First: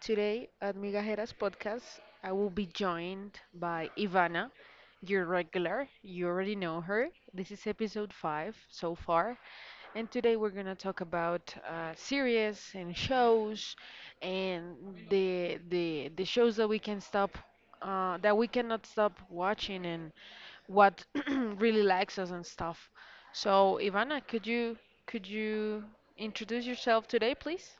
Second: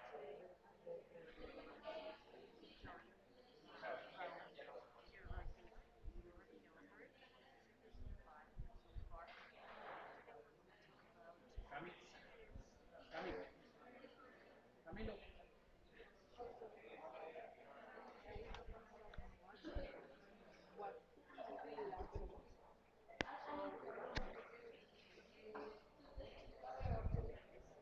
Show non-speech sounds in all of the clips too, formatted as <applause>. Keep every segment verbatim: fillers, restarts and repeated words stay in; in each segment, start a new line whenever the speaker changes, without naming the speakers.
Today at Migajeras Podcast, I will be joined by Ivana, your regular. You already know her. This is episode five so far, and today we're gonna talk about uh, series and shows, and the the the shows that we can stop, uh, that we cannot stop watching and what <clears throat> really likes us and stuff. So, Ivana, could you could you introduce yourself today, please?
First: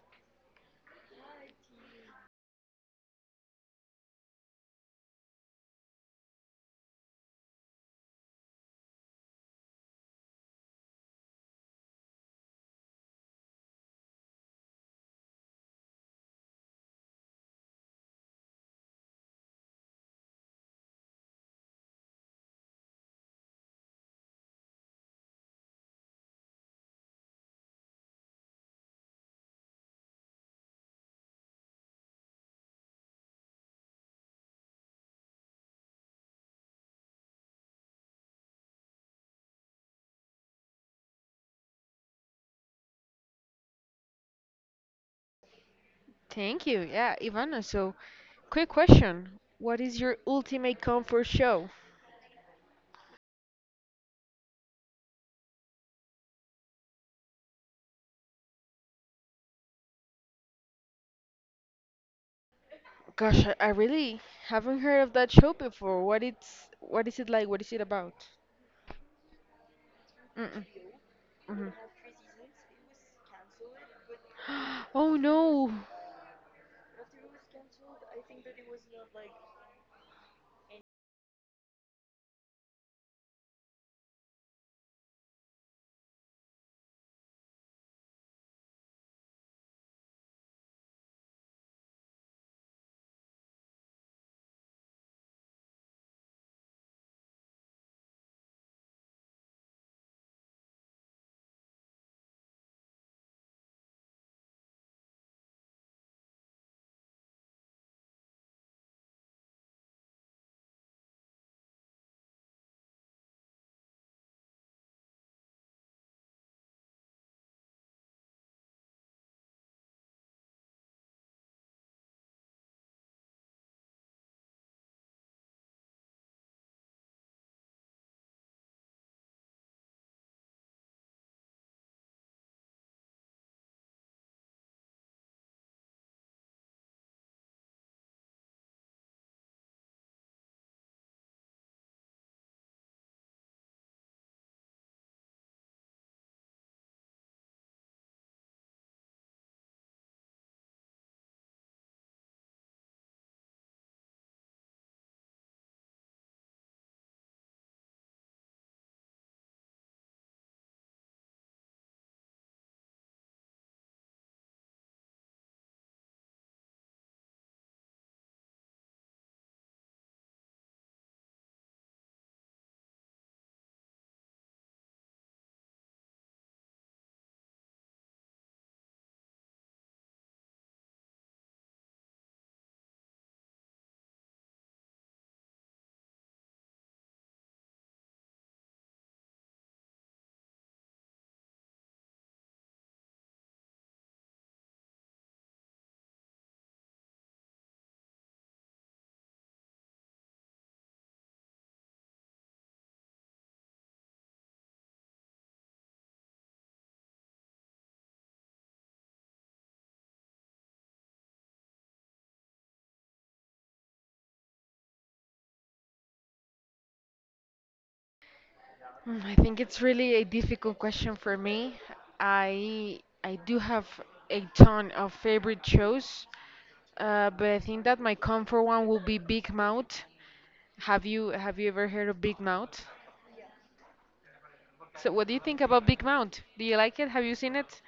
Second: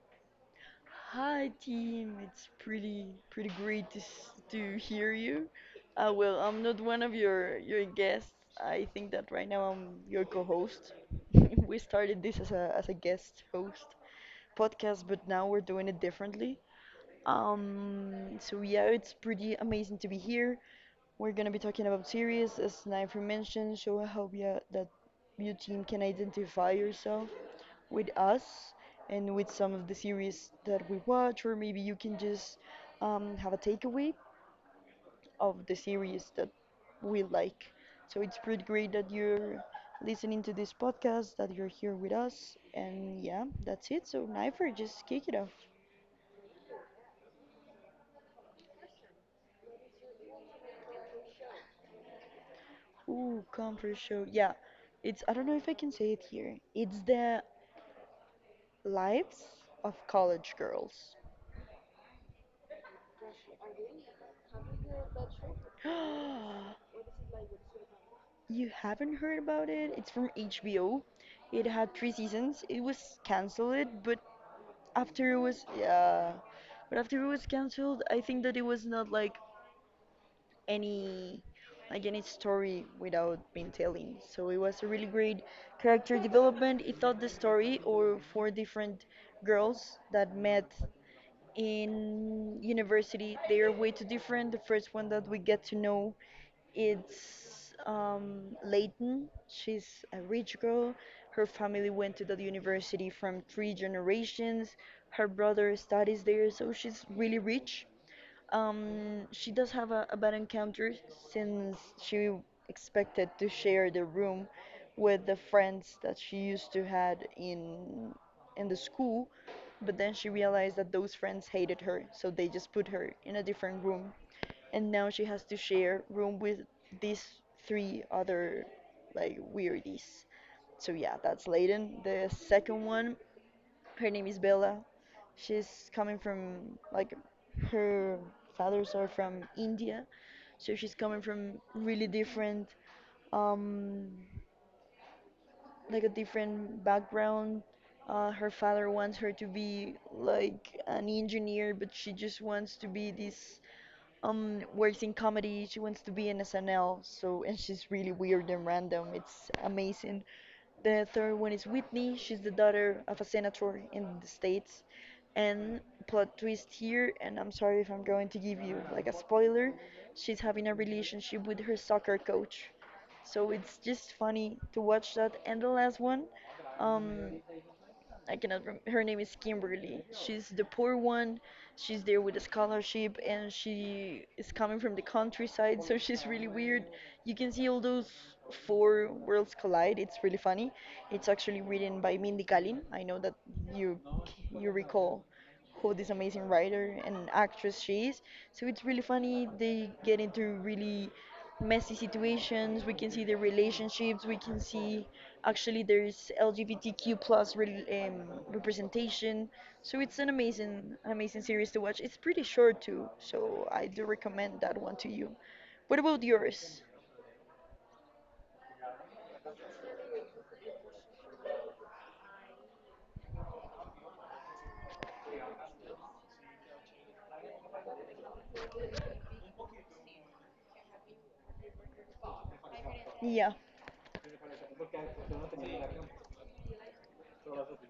Hi team, it's pretty pretty great to s- to hear you. Uh, well, I'm not one of your your guests. I think that right now I'm your co-host. <laughs> We started this as a as a guest host podcast, but now we're doing it differently. Um, so yeah, it's pretty amazing to be here. We're gonna be talking about series, as Sniper mentioned. So I hope, yeah, that you team can identify yourself with us and with some of the series that we watch, or maybe you can just um, have a takeaway of the series that we like. So it's pretty great that you're listening to this podcast, that you're here with us, and yeah, that's it. So Knifer, just kick it off.
Thank you. Yeah, Ivana. So, quick question. What is your ultimate comfort show?
Ooh, comfort show. Yeah, it's I don't know if I can say it here. It's the lives of college girls.
Gosh, I, I really haven't heard of that show before. What it's
<gasps>
what is it like? What is it about?
You haven't heard about it? It's from
Mm-mm.
H B O. It
Mhm.
had three seasons. It was canceled, but
<gasps> Oh
after it was,
no.
yeah, but after it was canceled, I think that it was not like any like any story without being telling. So it was a really great character development. It told the story or four different girls that met in university. They are way too different. The first one that we get to know it's um, Leighton. She's a rich girl. Her family went to that university from three generations. Her brother studies there, so she's really rich. Um, she does have a, a bad encounter since she expected to share the room with the friends that she used to had in in the school, but then she realized that those friends hated her, so they just put her in a different room, and now she has to share room with these three other like weirdies. So yeah, that's Layden. The second one her name is Bella. She's coming from like her fathers are from India, so she's coming from really different um, like a different background. Uh, her father wants her to be like an engineer, but she just wants to be this um works in comedy. She wants to be in S N L. So and she's really weird and random, it's amazing. The third one is Whitney. She's the daughter of a senator in the states, and plot twist here, and I'm sorry if I'm going to give you like a spoiler, she's having a relationship with her soccer coach, so it's just funny to watch that. And the last one, um I cannot rem- her name is Kimberly. She's the poor one. She's there with a scholarship and she is coming from the countryside, so she's really weird. You can see all those four worlds collide. It's really funny. It's actually written by Mindy Kaling. I know that you you recall who this amazing writer and actress she is. So it's really funny. They get into really messy situations. We can see their relationships. We can see actually there's L G B T Q plus re- um, representation. So it's an amazing, an amazing series to watch. It's pretty short too, so I do recommend that one to you. What about yours?
Mm, I think it's really a difficult question for me. I I do have a ton of favorite shows, uh, but I think that my comfort one will be Big Mouth. Have you have you ever heard of Big Mouth?
Yeah.
So what do you think about Big Mouth? Do you like it? Have you seen it?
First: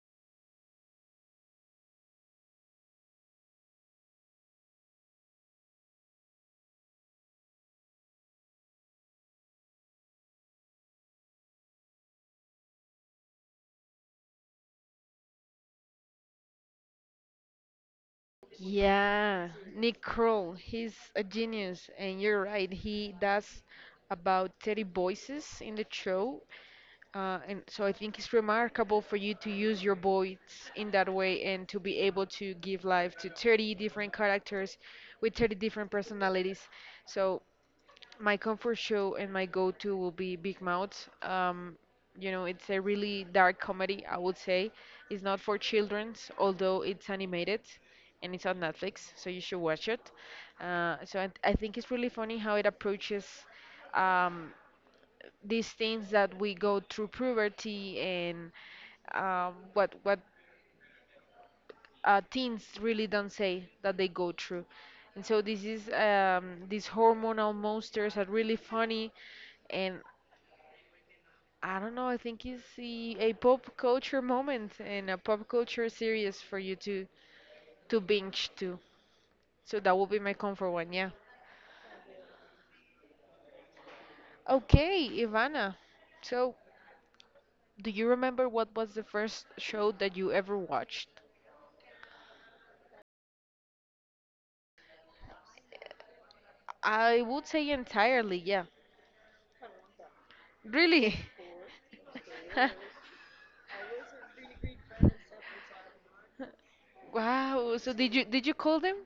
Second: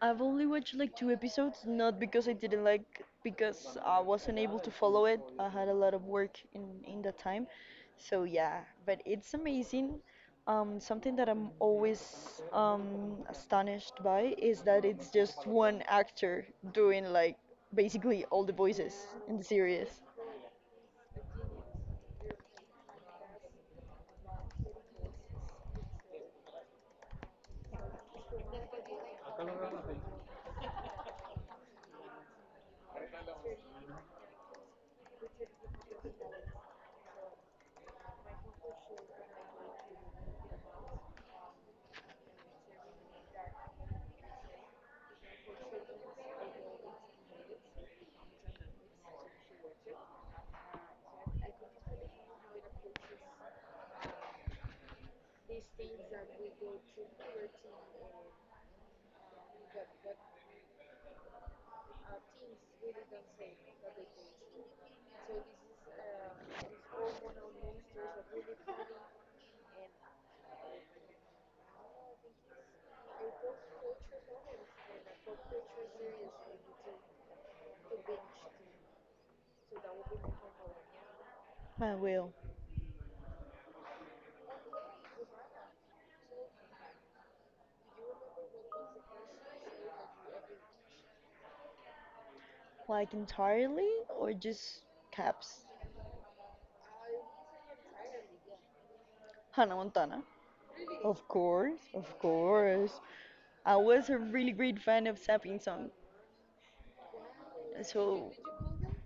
I've only watched like two episodes, not because I didn't like, because I wasn't able to follow it. I had a lot of work in in that time, so yeah. But it's amazing. Um, something that I'm always um, astonished by is that it's just one actor doing like basically all the voices in
Yeah,
the
Nick
series.
Kroll, he's a genius, and you're right. He does about thirty voices in the show. Uh, and so I think it's remarkable for you to use your voice in that way and to be able to give life to thirty different characters with thirty different personalities. So my comfort show and my go-to will be Big Mouth. Um, you know, it's a really dark comedy, I would say. It's not for children's, although it's animated and it's on Netflix, so you should watch it. Uh, so I, I think it's really funny how it approaches. Um, these things that we go through puberty and um, what what uh, teens really don't say that they go through. And so this is um, these hormonal monsters are really funny, and I don't know. I think it's the, a pop culture moment and a pop culture series for you to to binge to. So that will be my comfort one. Yeah.
I will.
Okay, Ivana. So do you remember what was the first show that you ever watched?
Like entirely or just caps.
I would say entirely, yeah.
Hannah Montana.
Really?
Of course, of
<laughs>
course. I was a really great fan of Sapping Song.
Wow. So did you
So
did you call them?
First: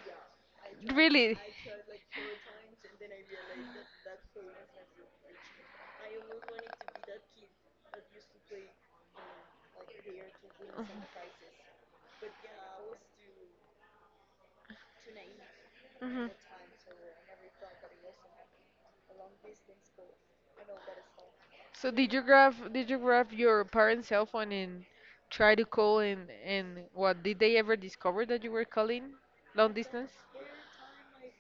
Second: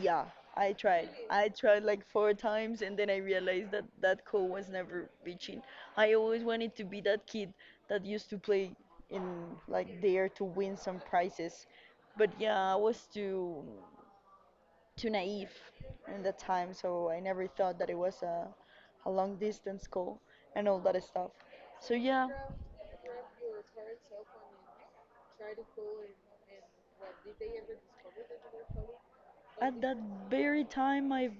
yeah, I tried.
Really?
I tried like four times and then I realized that that goal was never reaching. I always wanted to be that kid that used to play in like there to win some prizes. But yeah, I was too too naive in
Hmm.
that time, so I never thought that it was a a long distance goal and all that stuff.
So
So
did you
yeah,
grab did you grab your parents' cell phone and try to call and and what did they ever discover that you were calling long
at that
distance?
very time my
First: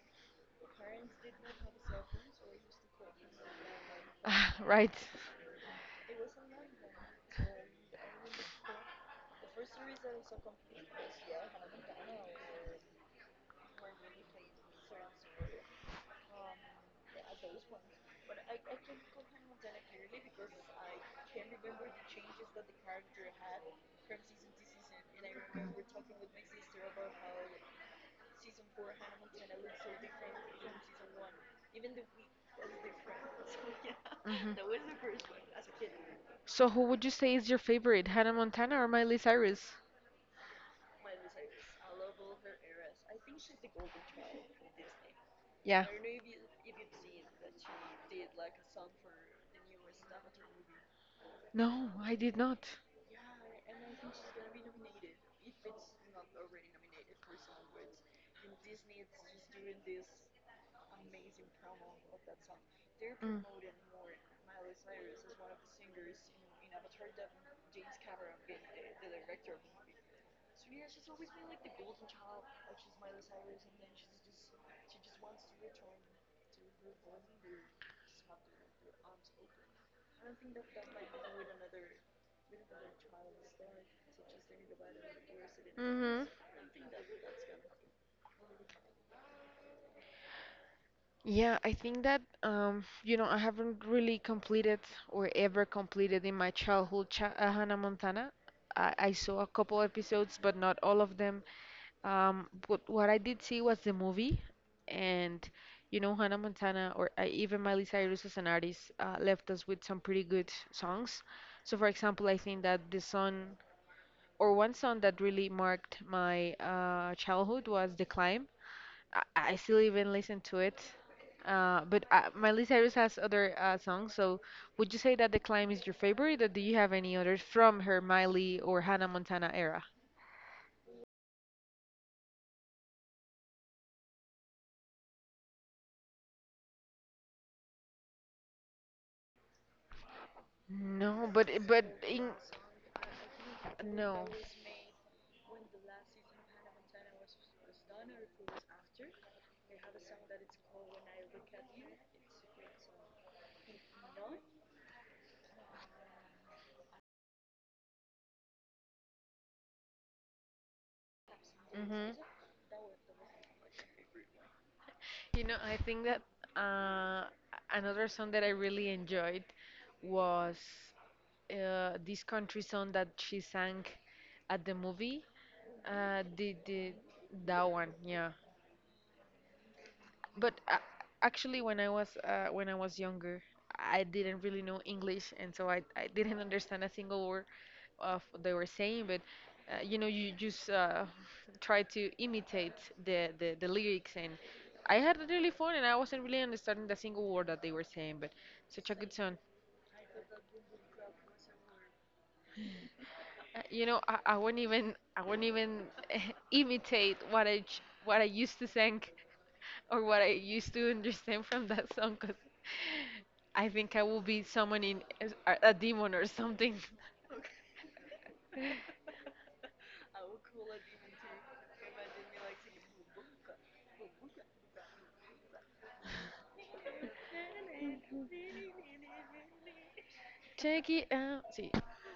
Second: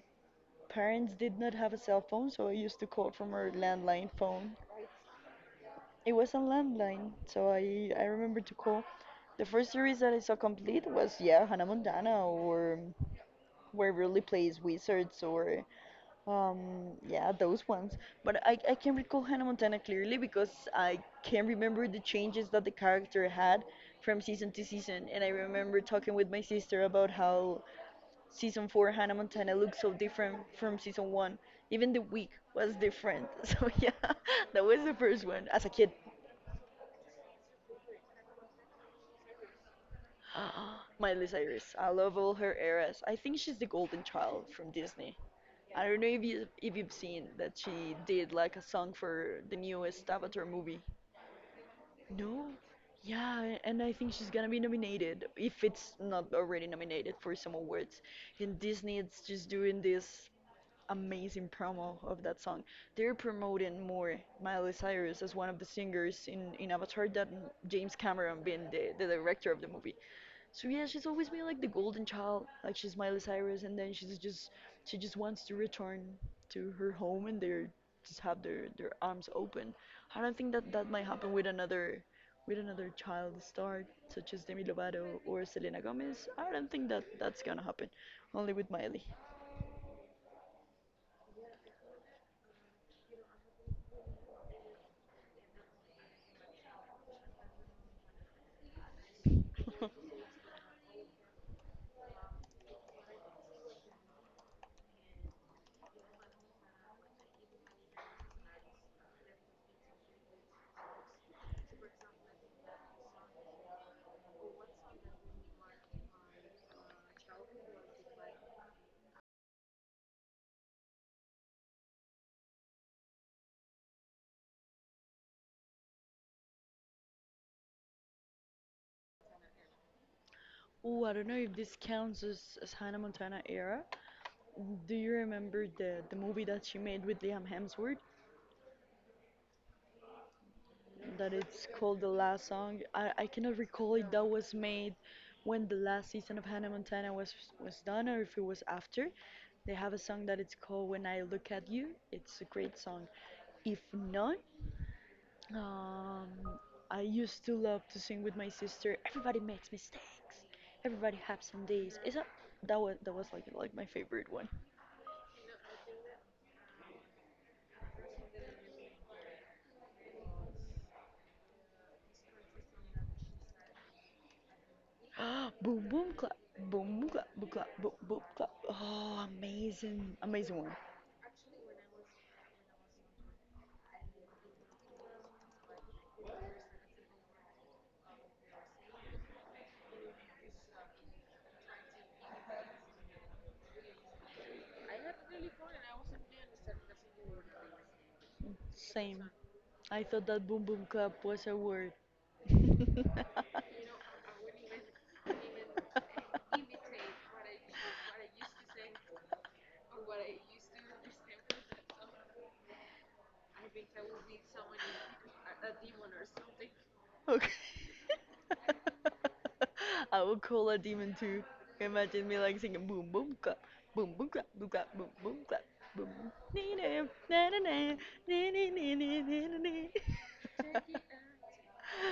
parents did not have a cell phone, so I used to call from our landline
<laughs> Ah,
phone.
right.
It was a landline, so I I remember to call. The first series that I saw complete was, yeah, Hannah Montana or where really plays wizards or um yeah those ones. But I I can recall Hannah Montana clearly because I can remember the changes that the character had from season to season, and I remember talking with my sister about how season four Hannah Montana looked so different from season one. Even the wig was different. <laughs> So yeah, that was the first one as a kid.
So, who would you say is your favorite, Hannah Montana or Miley Cyrus?
<gasps> Miley Cyrus. I love all her eras. I think she's the golden child from Disney.
Yeah.
I don't know if you if you've seen that she did like a song for the newest Avatar movie.
No, I did
No.
not.
Yeah, and I think she's gonna be nominated if it's not already nominated for some awards. And Disney is just doing this amazing promo of that song. They're
Mm.
promoting more Miley Cyrus as one of the singers in, in Avatar than James Cameron being the, the director of the movie. So yeah, she's always been like the golden child, like she's Miley Cyrus, and then she's just she just wants to return to her home and they just have their their arms open. I don't think that that might happen with another with another child star such as Demi Lovato or Selena
Hmm.
Gomez. I don't think that that's gonna happen. Only with Miley.
Yeah, I think that um, you know, I haven't really completed or ever completed in my childhood cha uh, Hannah Montana. I, I saw a couple
<laughs>
episodes, but not all of them. Um, but what I did see was the movie, and you know, Hannah Montana or uh, even Miley Cyrus as an artist uh, left us with some pretty good songs. So, for example, I think that the song or one song that really marked my uh, childhood was "The Climb." I, I still even listen to it. Uh, but uh, Miley Cyrus has other uh, songs. So would you say that The Climb is your favorite, or do you have any others from her Miley or Hannah Montana era?
Oh, I don't know if this counts as, as Hannah Montana era. Do you remember the, the movie that she made with Liam Hemsworth?
No,
That
but it-
it's
but
called The
in
Last Song. I, I cannot recall if
no.
that was made when the last season of Hannah Montana was was done or if it was after. They have a song that it's called When I Look at You. It's a great song. If not, um, I used to love to sing with my sister. Everybody makes mistakes. Everybody has some days.
Hmm.
Is that that was that was like like my favorite one.
You know, I think that uh, another song that I really enjoyed was uh, this country song that she sang at the movie.
<gasps> Boom boom
Uh,
clap,
the
boom
the
boom clap, boom clap,
That one,
boom boom
yeah.
clap. Oh, amazing,
But
amazing one.
uh, Actually, when I was uh, when I was younger, I didn't really know English, and so I, I didn't understand a single word of what they were saying. But uh, You know, you just uh, <laughs> try to imitate the, the the lyrics, and I had really fun, and I wasn't really understanding a single word that they were saying. But such a good
Same.
song.
I thought that boom boom clap was a word. <laughs>
Uh, You know, I, I wouldn't even I wouldn't even <laughs> imitate what I j- what I used to sing or what I used to understand <laughs> from that song because I think I will be summoning as- a, a demon or something.
Okay.
<laughs>
<laughs> I would call a demon too. Imagine me like singing boom boom clap, boom boom clap, boom clap, boom boom clap, boom. Ni-na, na-na-na, ni-ni-ni-ni-ni-ni.
Check it out. See,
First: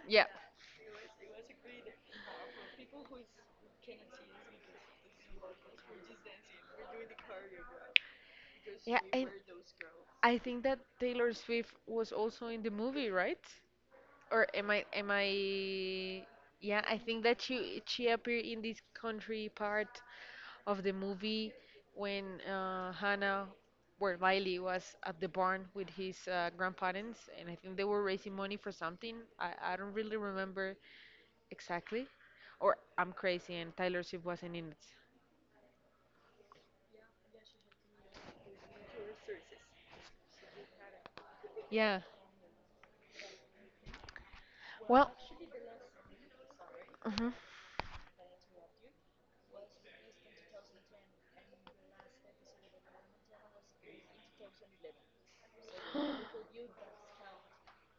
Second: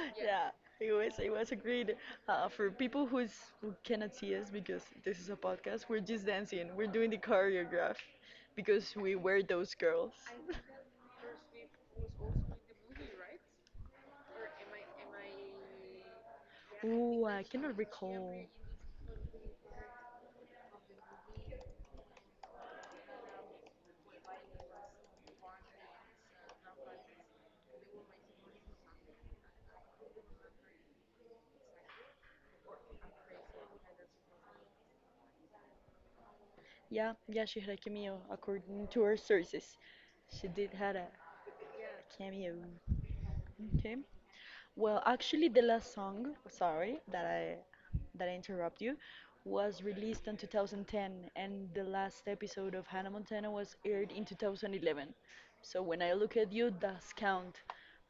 yeah,
Yeah, it was it was agreed. Uh, for people who's who cannot see us because this is a podcast, we're just dancing. We're doing the choreograph because
yeah,
we
and
were those girls.
I think that Taylor Swift was also in the movie, right? or am I am I yeah I
Ooh,
think
I
that
cannot
she she
recall.
appeared in this country part of the movie when uh, Hannah where Riley was at the barn with his uh, grandparents and I think they were raising money for something. I, I don't really remember exactly, or I'm crazy and Tyler Swift wasn't in it.
Yeah, yeah, she had a cameo according to her sources. She did had a
Yeah.
cameo. Okay. Well,
Well,
actually, the last song, sorry that
mhm.
I that I interrupt you, was released in two thousand ten, and the last episode of Hannah Montana was aired in two thousand eleven. So when I look at you, does count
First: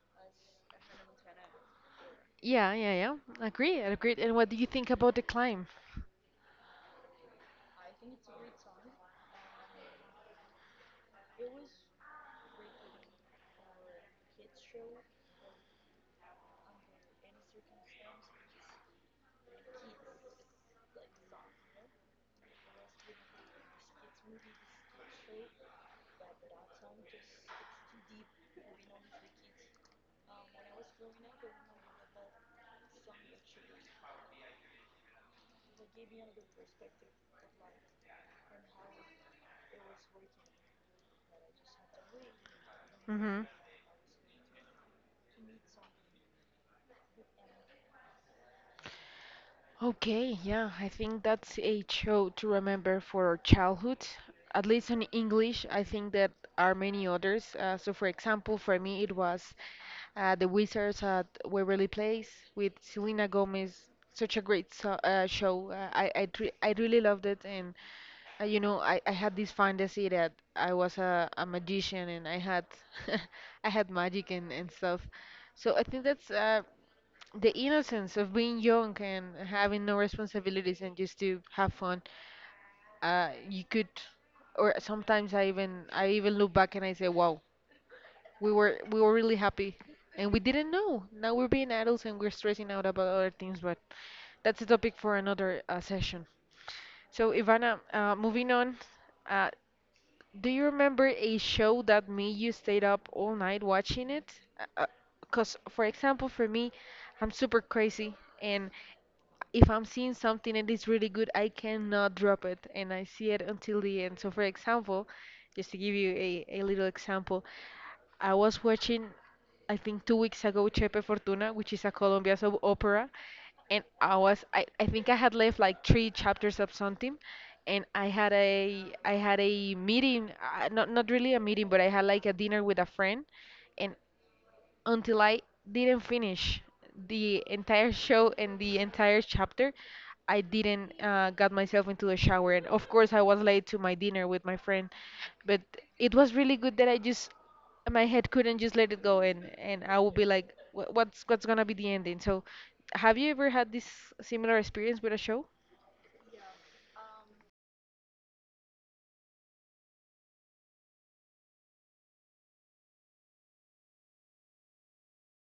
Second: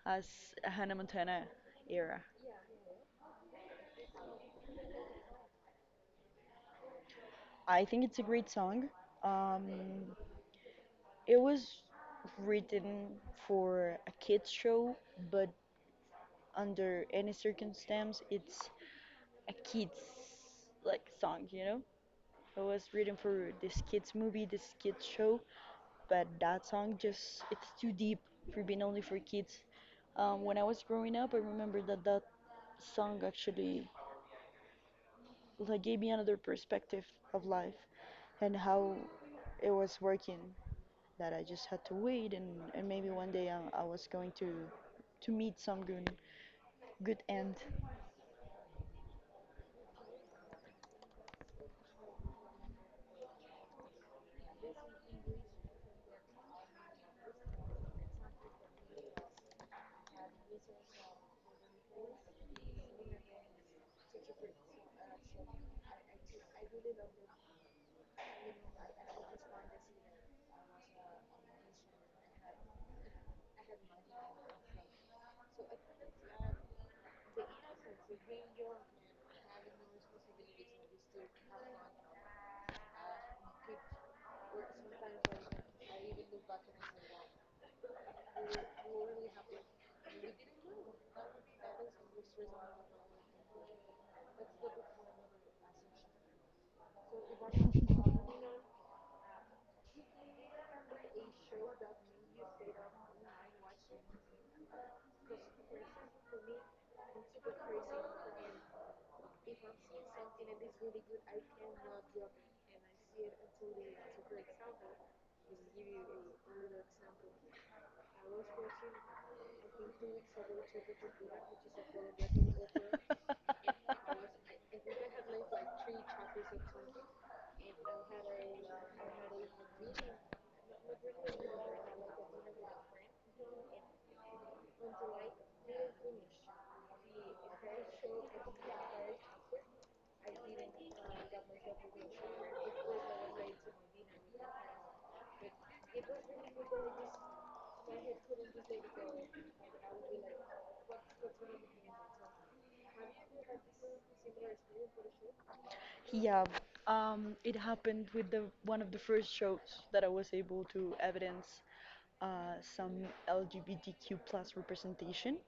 as a Hannah Montana era.
Yeah, yeah, yeah, agree I agree. And what do you think about The Climb?
I think it's a great song. Um, it was written for a kids show, but under any circumstance, it's a kids like song, you know? I was written for this kids movie, this kids show, but that song just it's too deep for being only for kids. Um, when I was growing up, I remember that that song actually like gave me another perspective of life and how it was working. That I just had to wait, and, and maybe one
Mm-hmm.
day I, I was going to to meet some good good end.
Okay, yeah, I think that's a show to remember for our childhood. At least in English, I think there are many others. Uh, so, for example, for me, it was uh, The Wizards at Waverly Place with Selena Gomez. Such a great so uh, show. Uh, I I, tre I really loved it, and uh, you know, I, I had this fantasy that I was a, a magician and I had <laughs> I had magic and, and stuff. So I think that's uh, the innocence of being young and having no responsibilities and just to have fun. Uh, you could or Sometimes i even I even look back and I say, wow, we were we were really happy and we didn't know. Now we're being adults and we're stressing out about other things, but that's a topic for another uh, session. So, Ivana, uh, moving on, uh, do you remember a show that made you stayed up all night watching it? Because, for example, for me, I'm super crazy, and if I'm seeing something and it's really good, I cannot drop it and I see it until the end. So, for example, just to give you a, a little example, I was watching, I think two weeks ago, Chepe Fortuna, which is a Colombian soap opera, and I was, I, I think I had left like three chapters of something, and I had a, I had a meeting, uh, not not really a meeting, but I had like a dinner with a friend, and until I didn't finish the entire show and the entire chapter, I didn't uh, got myself into the shower. And of course, I was late to my dinner with my friend, but it was really good that I just, my head couldn't just let it go, and and I would be like, "Wha- what's what's gonna be the ending?" So, have you ever had this similar experience with a show?
Yeah, um, it happened with the one of the first shows that I was able to evidence uh, some L G B T Q plus representation.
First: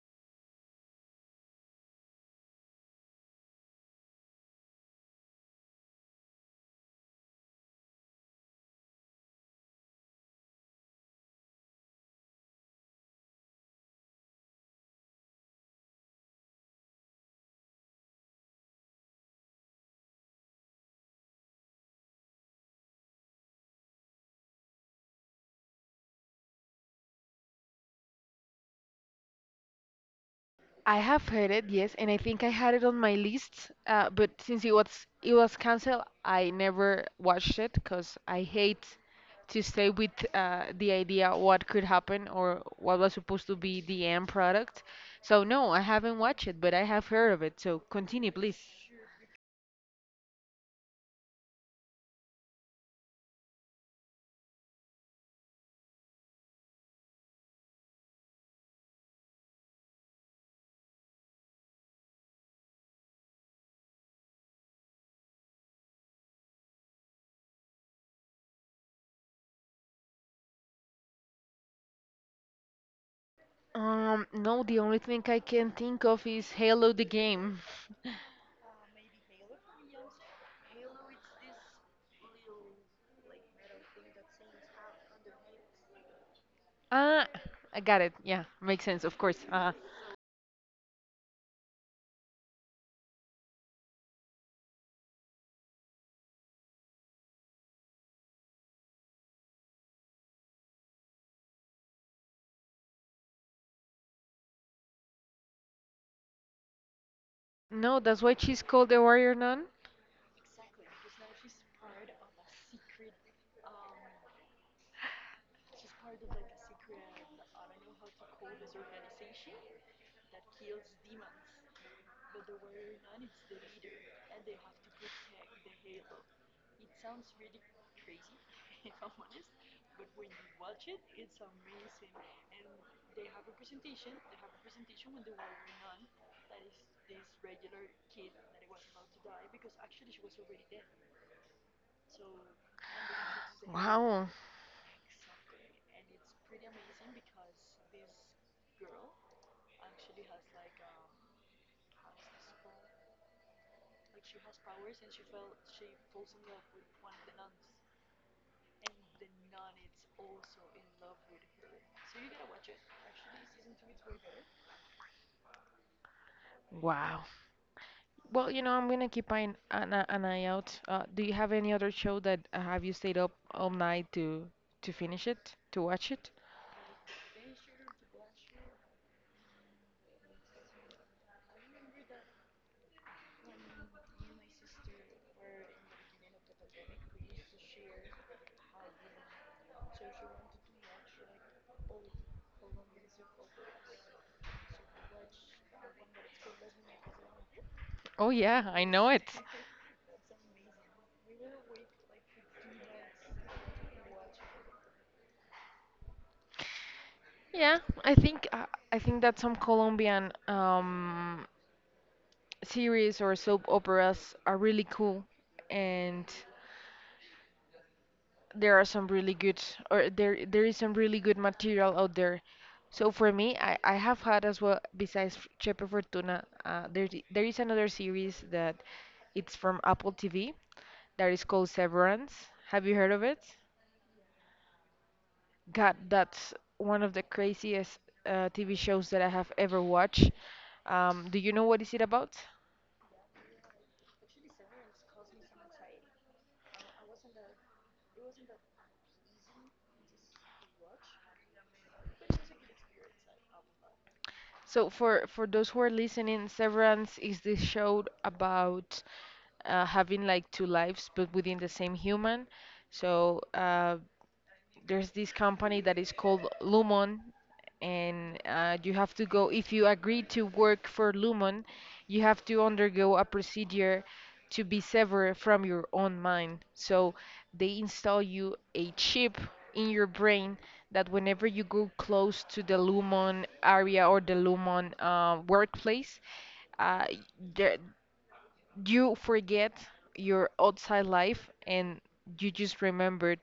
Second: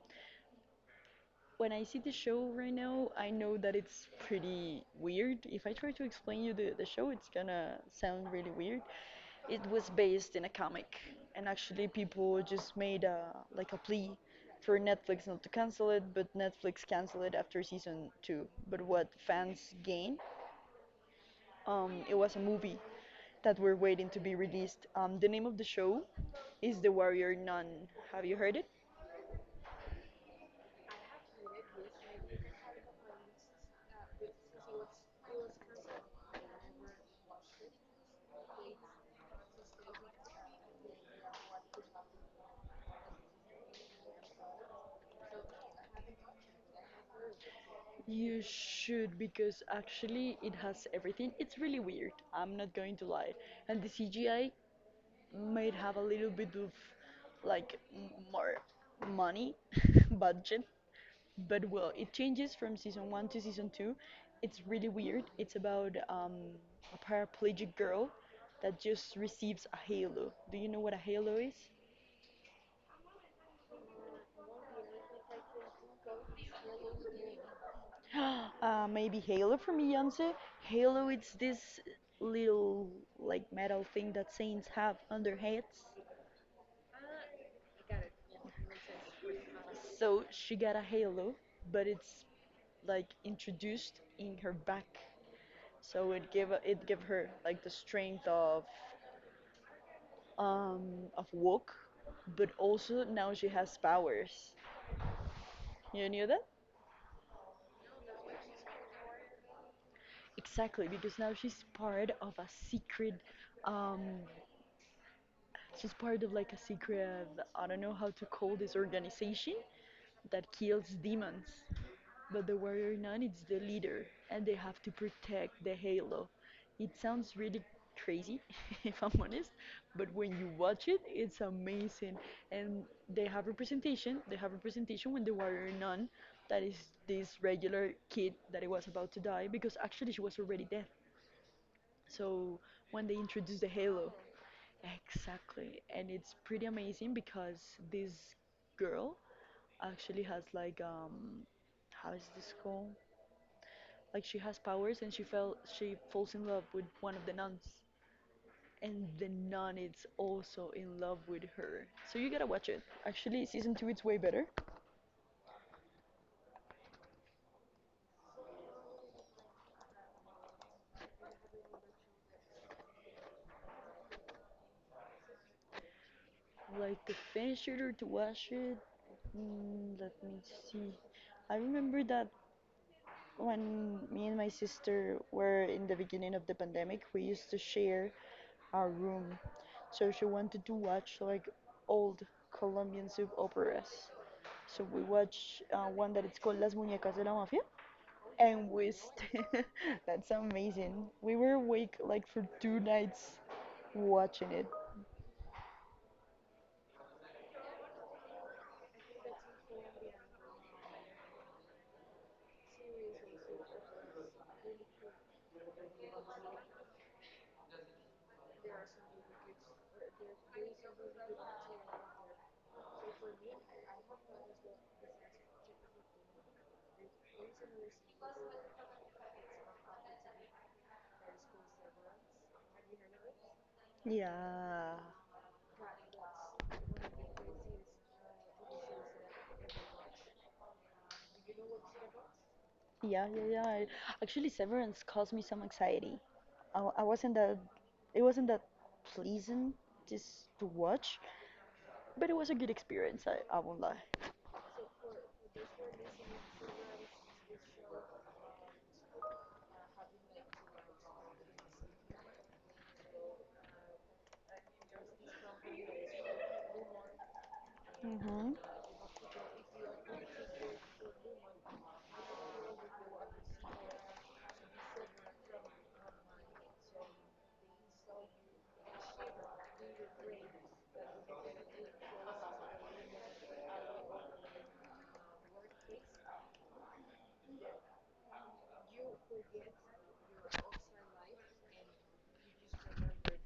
When I see the show right now, I know that it's pretty weird. If I try to explain you the, the show, it's gonna sound really weird. It was based in a comic, and actually people just made a like a plea for Netflix not to cancel it, but Netflix canceled it after season two. But what fans gain, um, it was a movie that we're waiting to be released. Um, the name of the show is The Warrior Nun. Have you heard it?
I have heard it, yes, and I think I had it on my list, uh, but since it was it was canceled, I never watched it because I hate to stay with uh, the idea what could happen or what was supposed to be the end product. So no, I haven't watched it, but I have heard of it. So continue,
You
please.
should because actually it has everything. It's really weird. I'm not going to lie. And the C G I might have a little bit of like m- more money <laughs> budget, but well, it changes from season one to season two. It's really weird. It's about um, a paraplegic girl that just receives a halo. Do you know what a halo is?
Um, no, the only thing I can think of is Halo the game. <laughs>
<gasps> uh, maybe Halo from Beyonce. Halo, it's this little like metal thing that saints have on their heads.
Ah, I got it. Yeah, makes sense, of course. Uh,
So she got a halo, but it's like introduced in her back. So it gave a- it gave her like the strength of um of walk, but also now she has powers. You knew that?
no, that's why she's called the Warrior Nun.
Exactly, because now she's part of a secret um she's part of like a secret, I don't know how to call this organization that kills demons. But the Warrior Nun is the leader and they have to protect the Halo. It sounds really crazy, <laughs> if I'm honest, but when you watch it, it's amazing. And they have representation, they have representation when the Warrior Nun, that is this regular kid that it was about to die, because actually she was already dead. So when they introduce the Halo.
Wow.
Exactly, and it's pretty amazing because this girl actually has like um, how is this called? Like she has powers, and she fell she falls in love with one of the nuns, and the nun is also in love with her. So you gotta watch it. Actually, season two it's way better.
Wow. Well, you know, I'm gonna keep an an, eye- an eye out. Uh, do you have any other show that uh, have you stayed up all night to to finish it, to watch it?
Like the fan shooter to watch it. Mm, let me see. I remember that when me and my sister were in the beginning of the pandemic, we used to share our room. So she wanted to watch like old Colombian soap operas. So we watched uh, one that it's called Las Muñecas de la Mafia.
Oh
And
yeah, I
we
know it.
st <laughs> that's amazing. We were awake like for two nights watching it.
Yeah, I think uh, I think that some Colombian um series or soap operas are really cool, and there are some really good or there there is some really good material out there. So for me, I, I have had as well. Besides F- Chepe Fortuna, uh, there i- there is another series that it's from Apple T V that is called Severance. Have you heard of it?
Yeah.
God, that's one of the craziest uh, T V shows that I have ever watched. Um, do you know what is it about?
Yeah, yeah, yeah. Actually, Severance caused me some anxiety. I, I wasn't that it wasn't that pleasant just to watch, but it was a good experience. I, I won't lie.
So for for those who are listening, Severance is the show about uh, having like two lives but within the same human. So uh, there's this company that is called Lumon, and
Hmm.
uh, you have to go, if you agree to work for Lumon, you have to undergo a procedure to be severed from your own mind. So they install you a chip in your brain that whenever you go close to the Lumon area or the Lumon uh, workplace, uh, there, you forget your outside life and you just remember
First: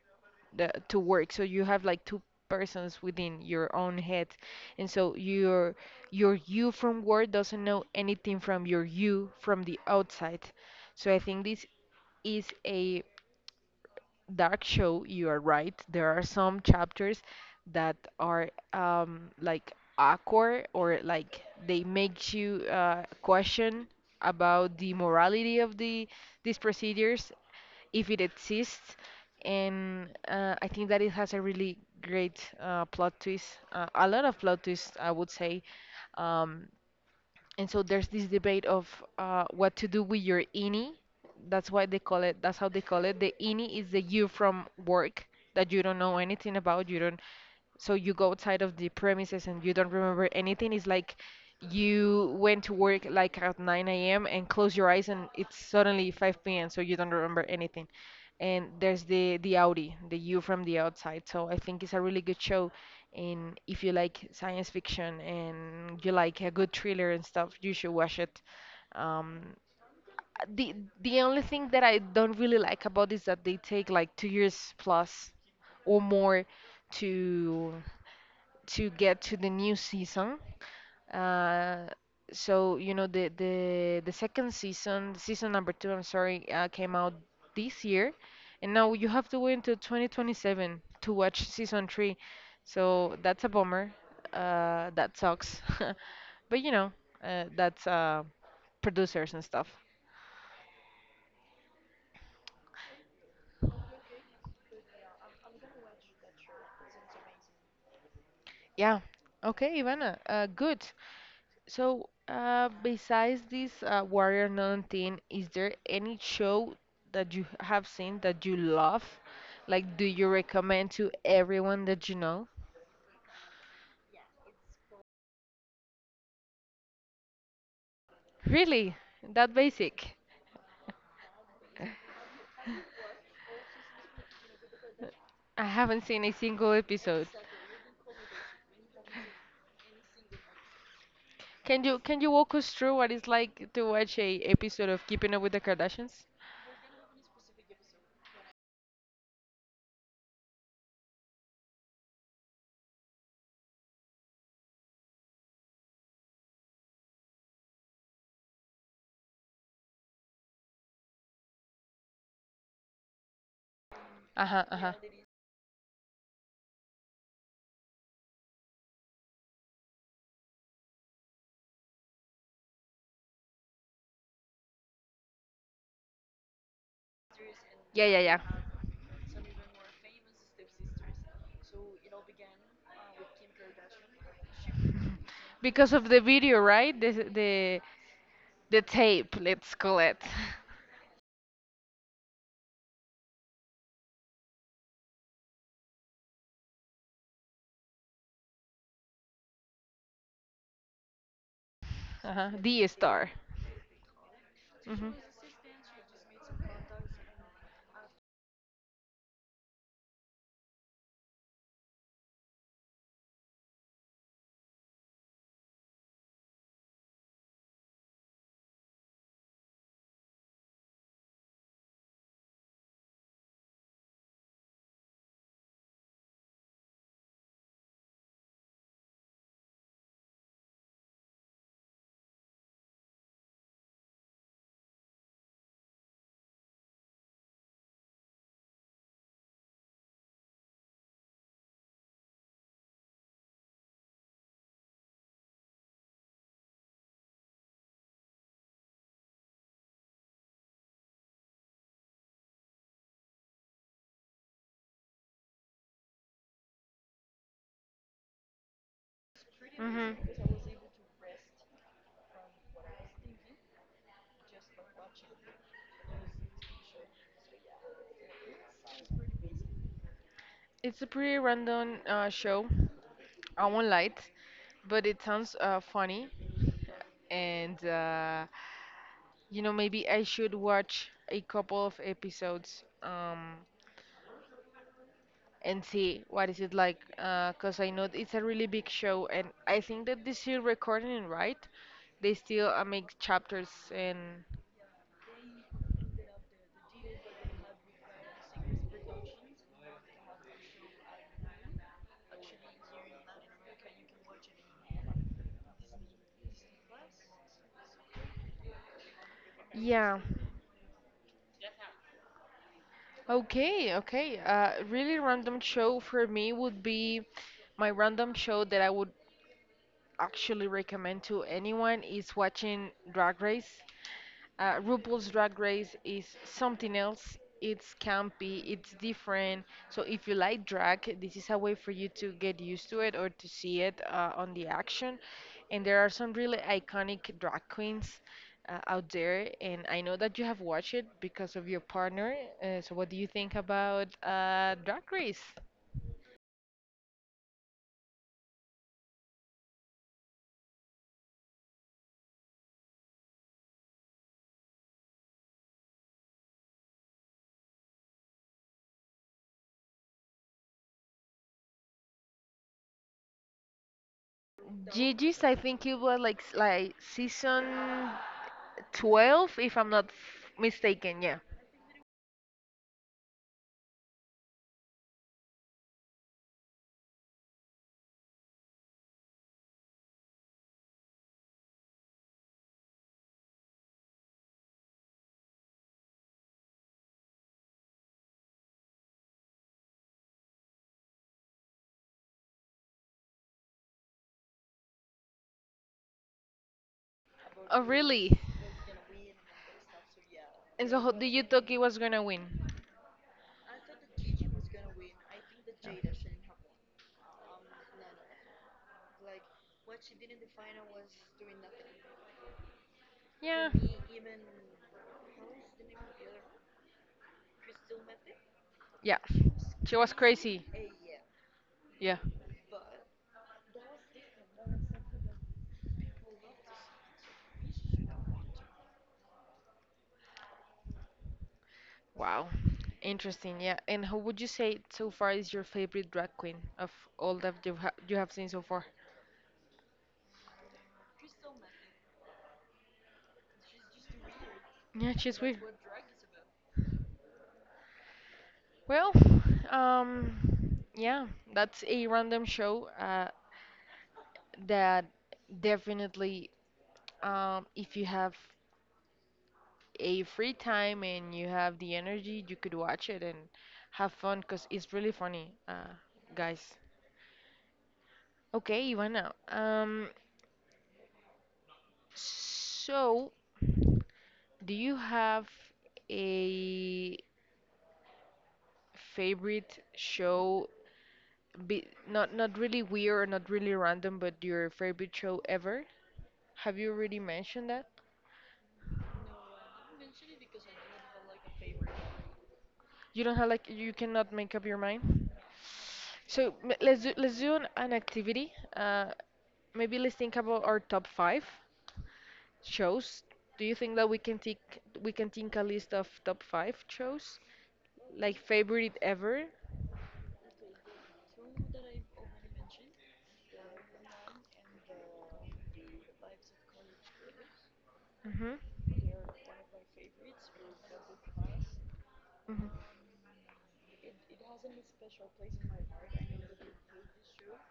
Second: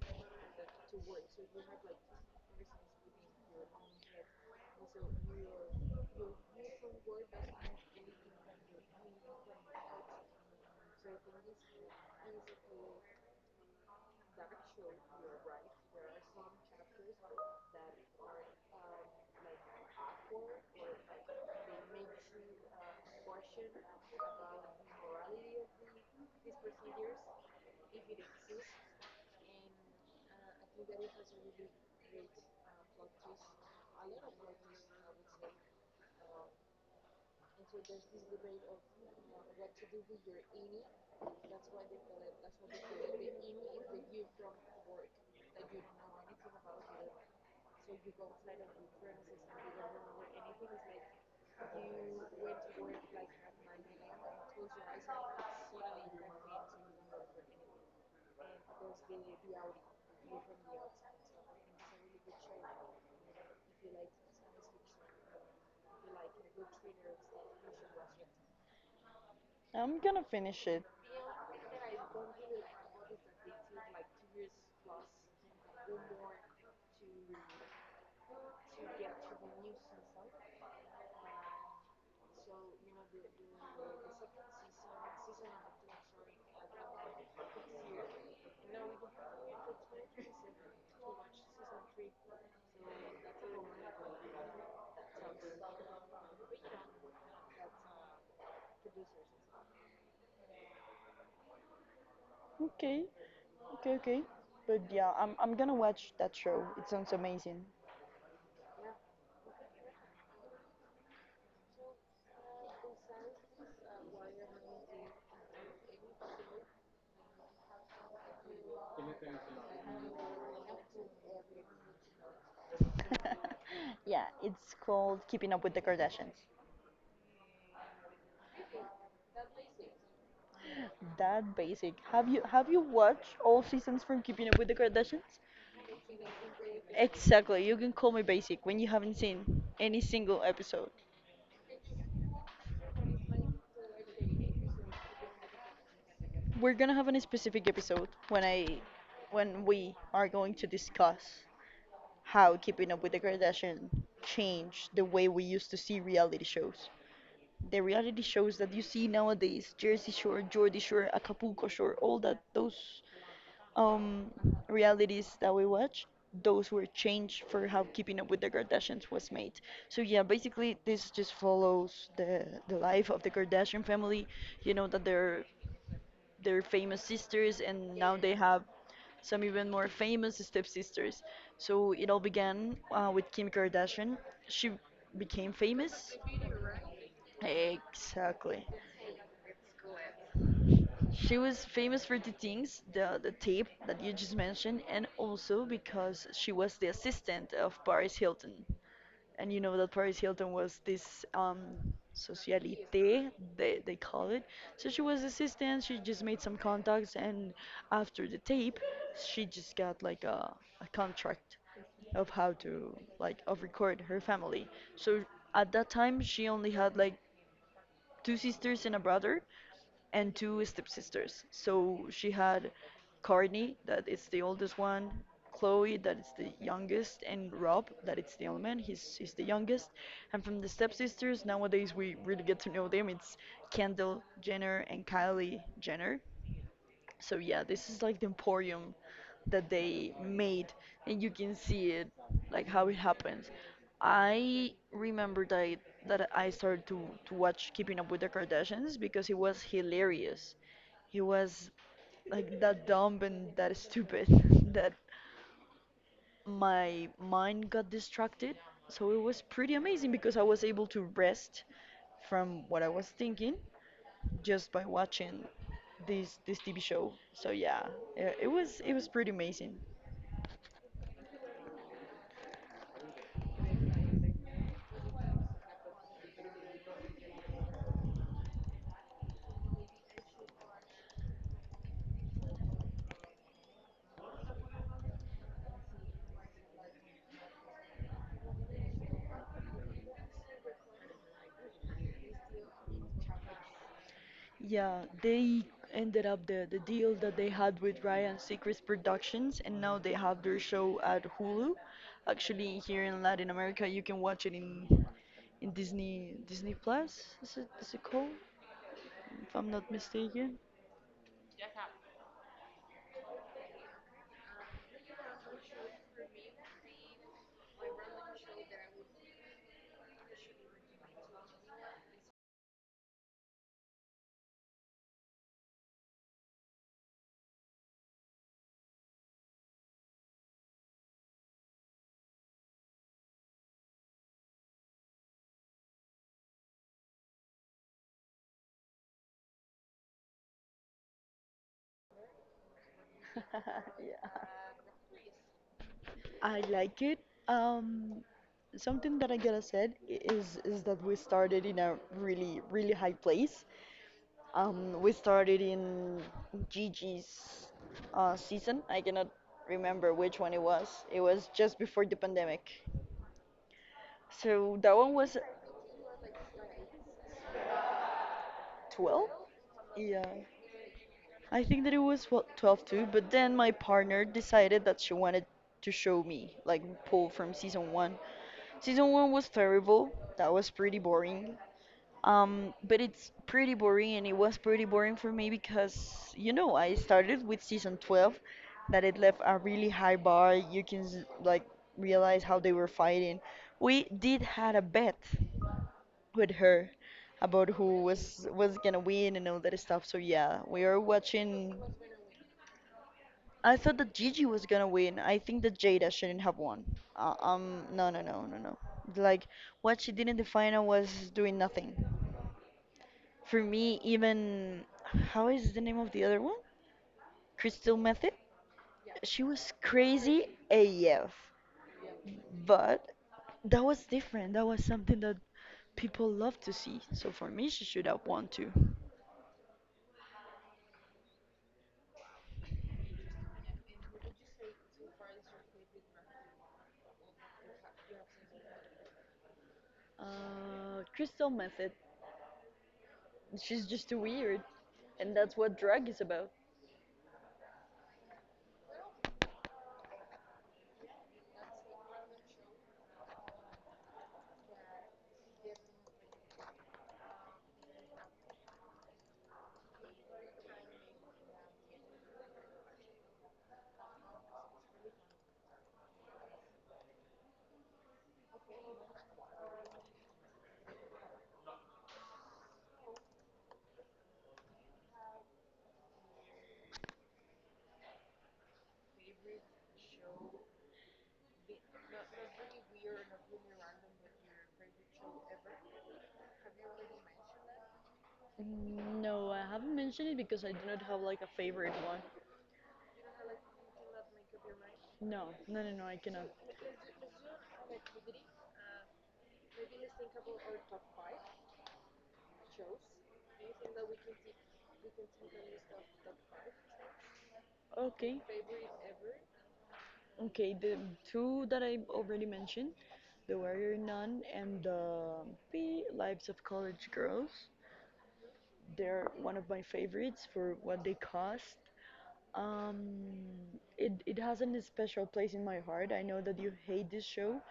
the, to work. So you have like two persons within your own head, and so your your you from work doesn't know anything from your you from the outside. So I think this is a dark show. You are right. There are some chapters that are um, like awkward or like they make you uh, question about the morality of the these procedures if it exists. And uh, I think that it has a really great uh, plot twist, uh, a lot of plot twists, I would say. Um, and so there's this debate of uh, what to do with your ini. That's why they call it, that's how they call it. The ini is the you from work that you don't know anything about, you don't so you go outside of the premises and you don't remember anything. It's like you went to work like at nine a m and close your eyes and it's suddenly five p m, so you don't remember anything. And there's the the Audi, the you from the outside. So I think it's a really good show. And if you like science fiction and you like a good thriller and stuff, you should watch it. Um,
I'm gonna finish
the
it.
the only thing that I don't really like about is that they take like two years plus or more to to get to the new season. Uh, so you know the the the second season, season number two, I'm sorry, uh, came out this year, and now you have to wait until twenty twenty-seven to watch season three. So that's a bummer. Uh, that sucks. <laughs> But you know, uh, that's uh, producers and stuff.
Okay, okay, okay. But yeah, I'm I'm gonna watch that show. It sounds amazing.
Yeah. Okay, Ivana. Uh, good. So, uh, besides this uh, Warrior Nun thing, is there any show that you have seen that you love? Like, do you recommend to everyone that you know?
<laughs> Yeah, it's called Keeping Up with the Kardashians.
Really? That basic?
That basic. Have you have you watched all seasons from Keeping Up with the Kardashians?
I haven't seen a single episode.
Exactly. You can call me basic when you haven't seen any single episode.
Can you can you walk us through what it's like to watch a episode of Keeping Up with the Kardashians?
We're gonna have a specific episode when I, when we are going to discuss how Keeping Up with the Kardashians changed the way we used to see reality shows. The reality shows that you see nowadays, Jersey Shore, Jersey Shore, Acapulco Shore, all that those um,
Uh-huh, uh-huh.
realities that we watch, those were changed for how Keeping Up with the Kardashians was made. So yeah, basically this just follows the the life of the Kardashian family. You know that they're their famous sisters, and
Yeah,
now
yeah,
they
yeah.
have some even more famous stepsisters. So it all began uh, with Kim Kardashian. She became
Because of
famous.
the video, right? The the
Exactly.
the tape, let's call it. <laughs>
She was famous for the things, the, the tape that you just mentioned, and also because she was the assistant of Paris Hilton. And you know that Paris Hilton was this um
Uh-huh. The
socialite
star.
they they call it. So she
Hmm.
was assistant. She just made some contacts, and after the tape, she just got like a, a contract of how to like of record her family. So at that time, she only had like two sisters and a brother, and two stepsisters. So she had Courtney, that is the oldest one, Chloe, that is the youngest, and Rob, that is the other man. He's, he's the youngest. And from the stepsisters, nowadays we really get to know them. It's Kendall Jenner and Kylie Jenner. So yeah, this is like the emporium that they made, and you can see it, like how it happens. I remember that I, that I started to to watch Keeping Up with the Kardashians because it was hilarious. It was like that dumb and that stupid <laughs> that my mind got distracted. So it was pretty amazing
Mhm.
because I was able to rest from what I was thinking just by watching this this T V show. So yeah, it, it was it was pretty amazing.
It's a pretty random uh, show. I won't lie, but it sounds uh, funny, and uh, you know maybe I should watch a couple of episodes um, and see what is it like, because I know it's a really big show, and I think that they're still recording it, right? They still uh, make chapters and
Yeah, they ended up the the deal that they had with Ryan Seacrest Productions, and now they have their show at Hulu. Actually, here in Latin America, you can watch it in in Disney Disney Plus. Is it is it called? If I'm not
yeah.
mistaken.
Okay, okay. Uh, really random show for me would be my random show that I would actually recommend to anyone is watching Drag Race. Uh, RuPaul's Drag Race is something else. It's campy, it's different. So if you like drag, this is a way for you to get used to it or to see it uh, on the action. And there are some really iconic drag queens uh, out there. And I know that you have watched it because of your partner. Uh, so what do you think
<laughs>
about
Yeah.
uh, Drag Race?
I like it. Um, something that I gotta said i- is is that we started in a really really high place. Um, we started in Gigi's uh, season. I cannot remember which one it was. It was just before the pandemic. So that one was
Gigi's, I think it was like s- like season
twelve?
twelve, if I'm not
Yeah.
f- mistaken. Yeah.
I think that it was what twelve too, but then my partner decided that she wanted to show me like pull from season one. Season one was terrible. That was pretty boring. Um, but it's pretty boring, and it was pretty boring for me because, you know, I started with season twelve, that it left a really high bar. You can, s- like, realize how they were fighting. We did had a bet with her about
Oh,
who
really?
was was gonna win and all that stuff. So yeah, we
And
are
so, do you thought
watching.
he was gonna win?
I thought that Gigi was gonna win. I think that Jada shouldn't have won. Uh, um, no, no, no, no, no. Like what she did in the final was doing nothing. For
Yeah.
me, even how is the name of the other one? Crystal Method.
Yeah.
She was
She was
crazy
crazy.
A F,
Yeah.
but that was different. That was something that people love to see. So for me, she should have won too.
Wow. Interesting. Yeah. And who would you say so far is your favorite drag queen of all that you ha you have seen so far?
Uh, Crystal Method. She's just too weird,
Yeah,
and
she's
that's
weird.
what drag is about.
Well, um, yeah, that's a random show uh, that definitely, um, if you have a free time and you have the energy, you could watch it and have fun because it's really funny, uh, guys. Okay, Ivana. Um, so do you have a favorite show? Be, not not really weird, not really random, but your favorite show ever? Have you already mentioned that?
No, I haven't mentioned it because I do not have like a favorite one.
You don't have like you cannot make up your mind.
No, no, no, no, I cannot.
So m- let's do, let's do an, an activity. Uh, maybe let's think about our top five shows. Do you think that we can take we can think a list of top five shows, like
Okay.
favorite ever?
Okay, the two that I already mentioned, The Warrior Nun and The P Lives of College Girls,
Mm-hmm.
they're one of my favorites for what they cost.
Mm-hmm.
Um, it, it has a special place in my heart. I know that you hate this show,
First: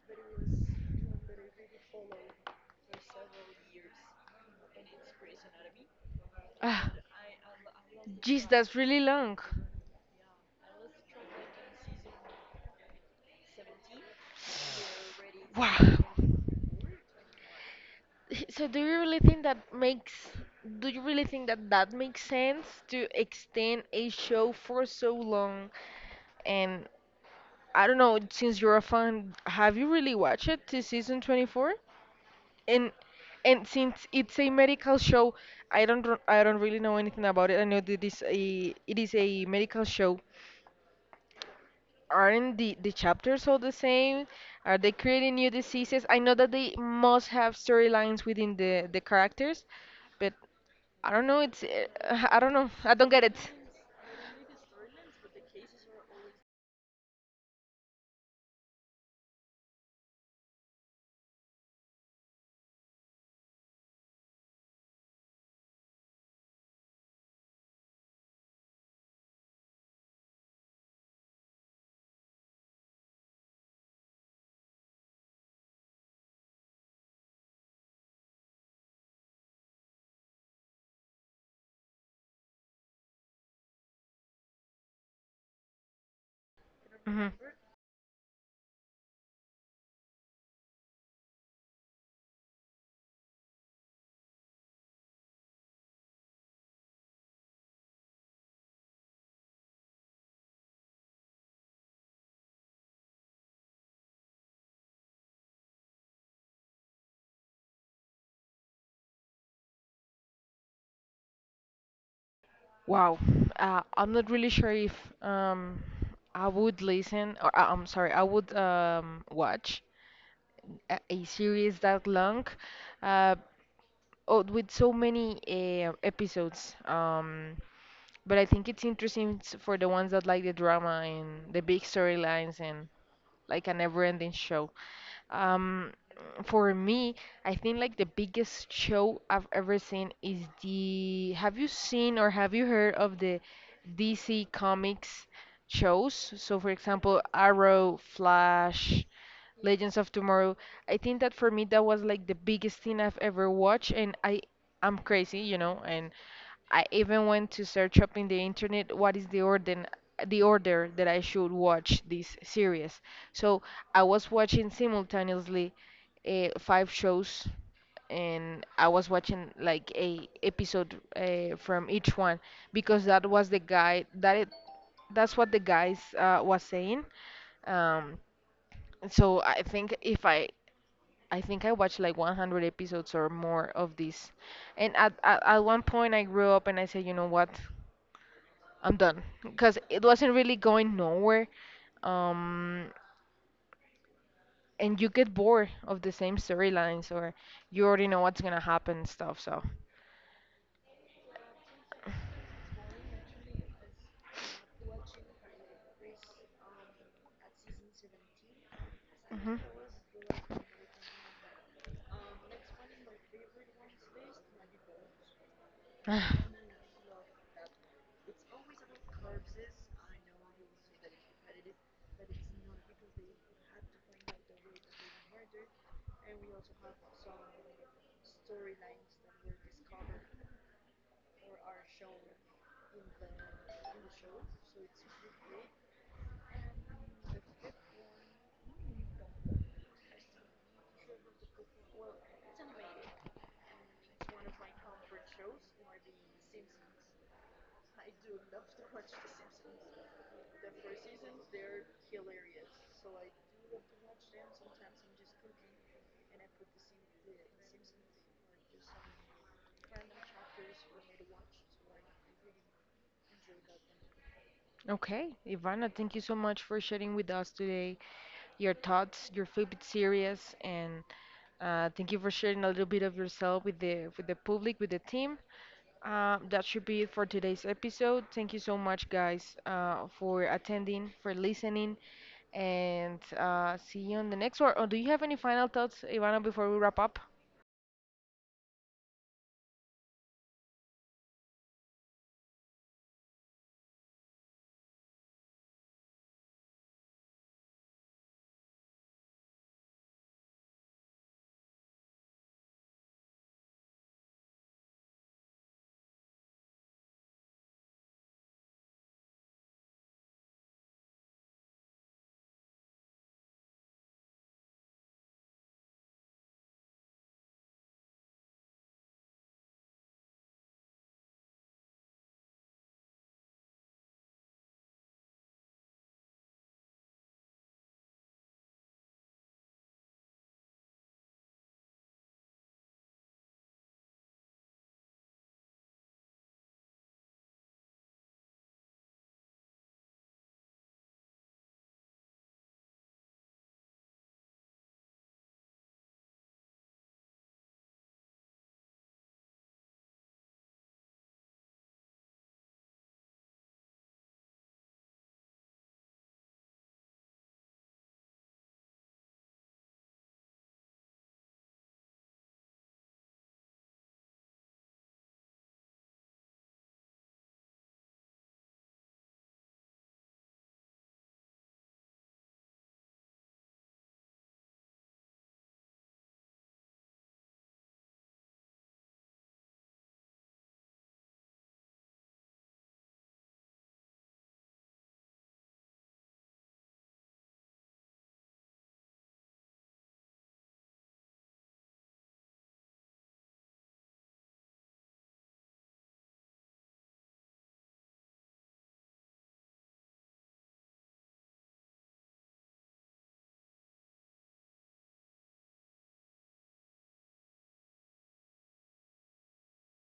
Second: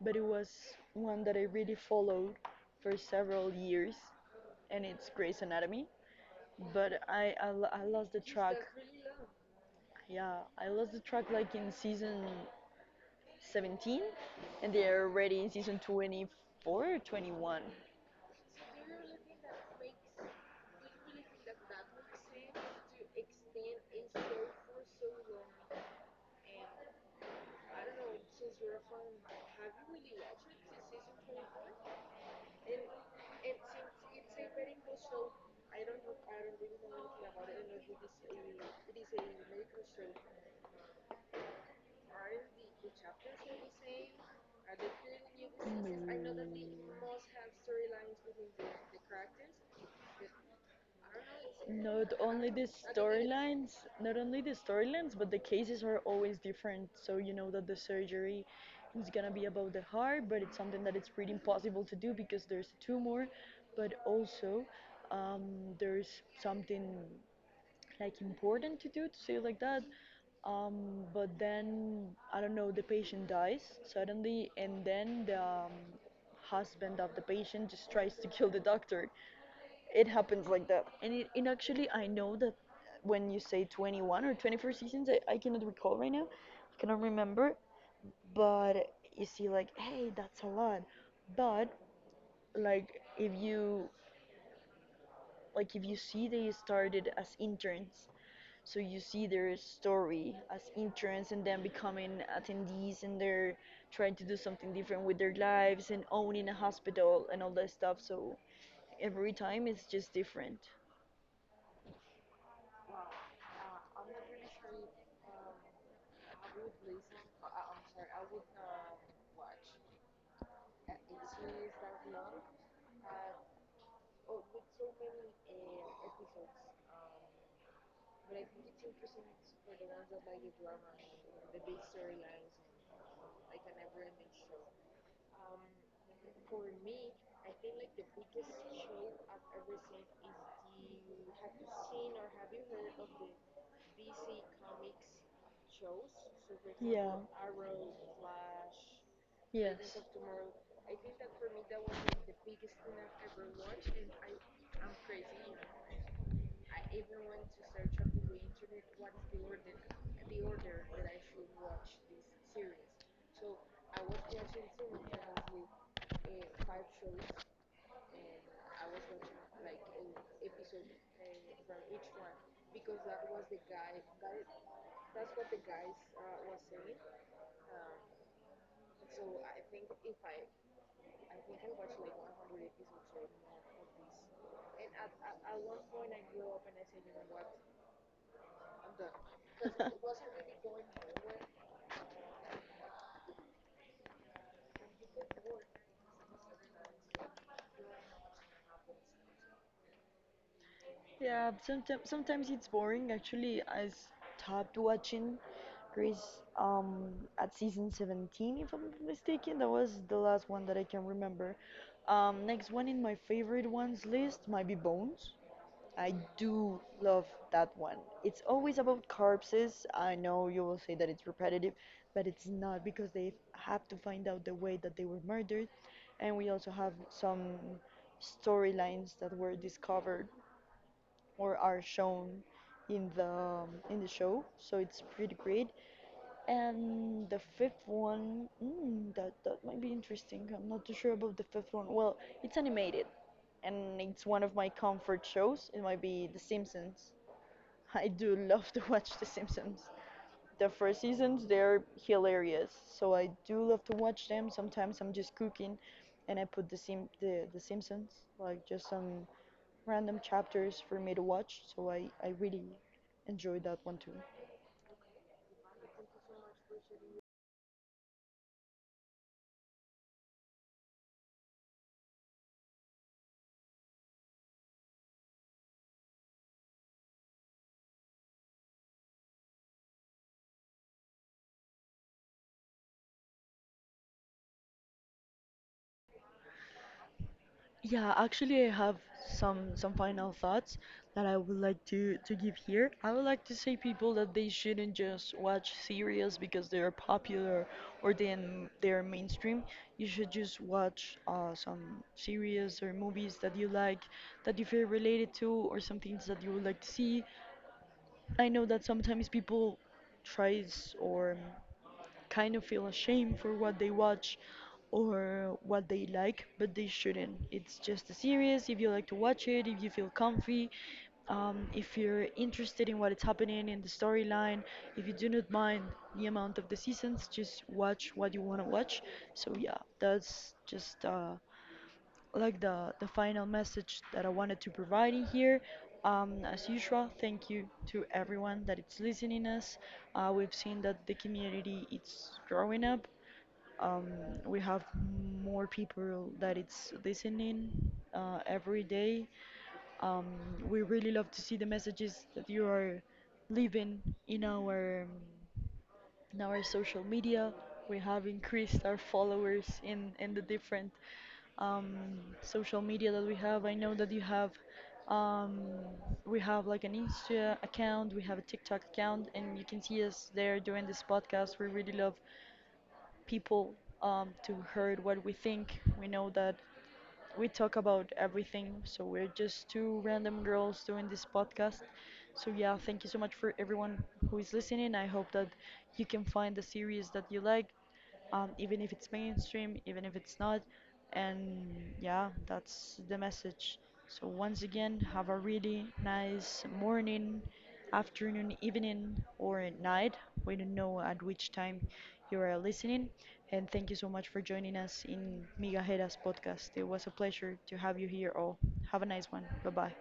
but it was one that I really followed for several years, and it's Grey's Anatomy.
Ah,
But I, I, lo- I lost the
jeez,
track.
that's really long.
Yeah, I lost the track like in season seventeen and they are already in
Wow.
season
<laughs>
twenty-four or twenty-one.
So do you really think that makes do you really think that that makes sense to extend a show for so long? And I don't know, since you're a fan, have you really watched it to season twenty-four? and and since it's a medical show, I don't r- I don't really know anything about it. I know that this a it is a medical show. Aren't the the chapters all the same? Are they creating new diseases? I know that they must have storylines within the the characters, but I don't know. It's uh,
not
<laughs> I don't
only the
know. I don't get it.
storylines Not only the storylines but the cases are always different, so you know that the surgery is gonna be about the heart but it's something that it's pretty impossible to do because there's a tumor, but also um, there's something like important to do to say it like that. um, but then I don't know, the patient dies suddenly and then the um, husband of the patient just tries to <laughs> kill the doctor. It happens like that. And it, and actually I know that when you say twenty-one or twenty-four seasons, I, I cannot recall right now, I cannot
Hmm.
remember. But you see like, hey, that's a lot. But like if you like if you see they started as interns, so you see their story as interns and then becoming attendees and they're trying to do something different with their lives and owning a hospital and all that stuff. So every time it's just different.
Wow. Uh, I'm not really sure if um I would listen or uh, I'm sorry, I would um watch a a series that long, uh, oh, with so many uh, episodes. Um, but I think it's interesting s- for the ones that like the drama and the big storylines and like a never-ending show. Um, for me, I think like the biggest show I've ever seen is the. Have you seen or have you heard of the D C Comics shows? So, for
Yeah.
example, Arrow, Flash, Legends
Yes.
of Tomorrow. I think that for me that was like the biggest thing I've ever watched, and I I'm crazy, you know, and I even went to search up in the internet what is the order the order that I should watch this series. So I was watching simultaneously uh, five shows, and I was watching like a episode uh, from each one because that was the guy that it, that's what the guys uh, was saying. Um, so I think if I I think I watched like one hundred episodes or more of this, and at, at at one point I grew up and I said, you know what? I'm done because it wasn't really going nowhere. Um, and you get bored of the same storylines, or you already know what's gonna happen and stuff. So,
Yeah, sometimes sometimes it's boring. Actually, I stopped watching Grease um at season seventeen, if I'm not
hmm.
mistaken. That was the last one that I can remember. Um, next one in my favorite ones list might be Bones. I
<sighs>
do love that one. It's always about corpses. I know you will say that it's repetitive, but it's not because they have to find out the way that they were murdered, and we also have some storylines that were discovered or are shown in the um, in the show. So it's pretty great. And the fifth one, mm, that that might be interesting. I'm not too sure about the fifth one. Well, it's animated, and it's one of my comfort shows. It might be The Simpsons. <laughs> I do love to watch The Simpsons. The first seasons, they're hilarious. So I do love to watch them. Sometimes I'm just cooking, and I put the Sim the, the Simpsons, like just some random chapters for me to watch, so I, I really enjoyed that one too.
Okay, Ivana, thank you so much for sharing with us today your thoughts, your favorite series, and uh, thank you for sharing a little bit of yourself with the with the public, with the team. Um, that should be it for today's episode. Thank you so much, guys, uh, for attending, for listening, and uh, see you on the next one. Oh, do you have any final thoughts, Ivana, before we wrap up?
Yeah, actually, I have some some final thoughts that I would like to to give here. I would like to say people that they shouldn't just watch series because they are popular or then they are mainstream. You should just watch uh, some series or movies that you like, that you feel related to, or some things that you would like to see. I know that sometimes people tries or kind of feel ashamed for what they watch or what they like, but they shouldn't. It's just a series. If you like to watch it, if you feel comfy, um, if you're interested in what is happening in the storyline, if you do not mind the amount of the seasons, just watch what you want to watch. So yeah, that's just uh, like the the final message that I wanted to provide in here. Um, as usual, thank you to everyone that is listening us. Uh, we've seen that the community is growing up. Um, we have more people that it's listening uh, every day. Um, we really love to see the messages that you are leaving in our um, now our social media. We have increased our followers in in the different um, social media that we have. I know that you have um, we have like an Insta account, we have a TikTok account, and you can see us there doing this podcast. We really love people um, to heard what we think. We know that we talk about everything, so we're just two random girls doing this podcast. So yeah, thank you so much for everyone who is listening. I hope that you can find the series that you like um, even if it's mainstream, even if it's not. And yeah, that's the message. So, once again, have a really nice morning, afternoon, evening, or night. We don't know at which time you are listening. And thank you so much for joining us in Migajeras podcast. It was a pleasure to have you here all. Have a nice one. Bye bye.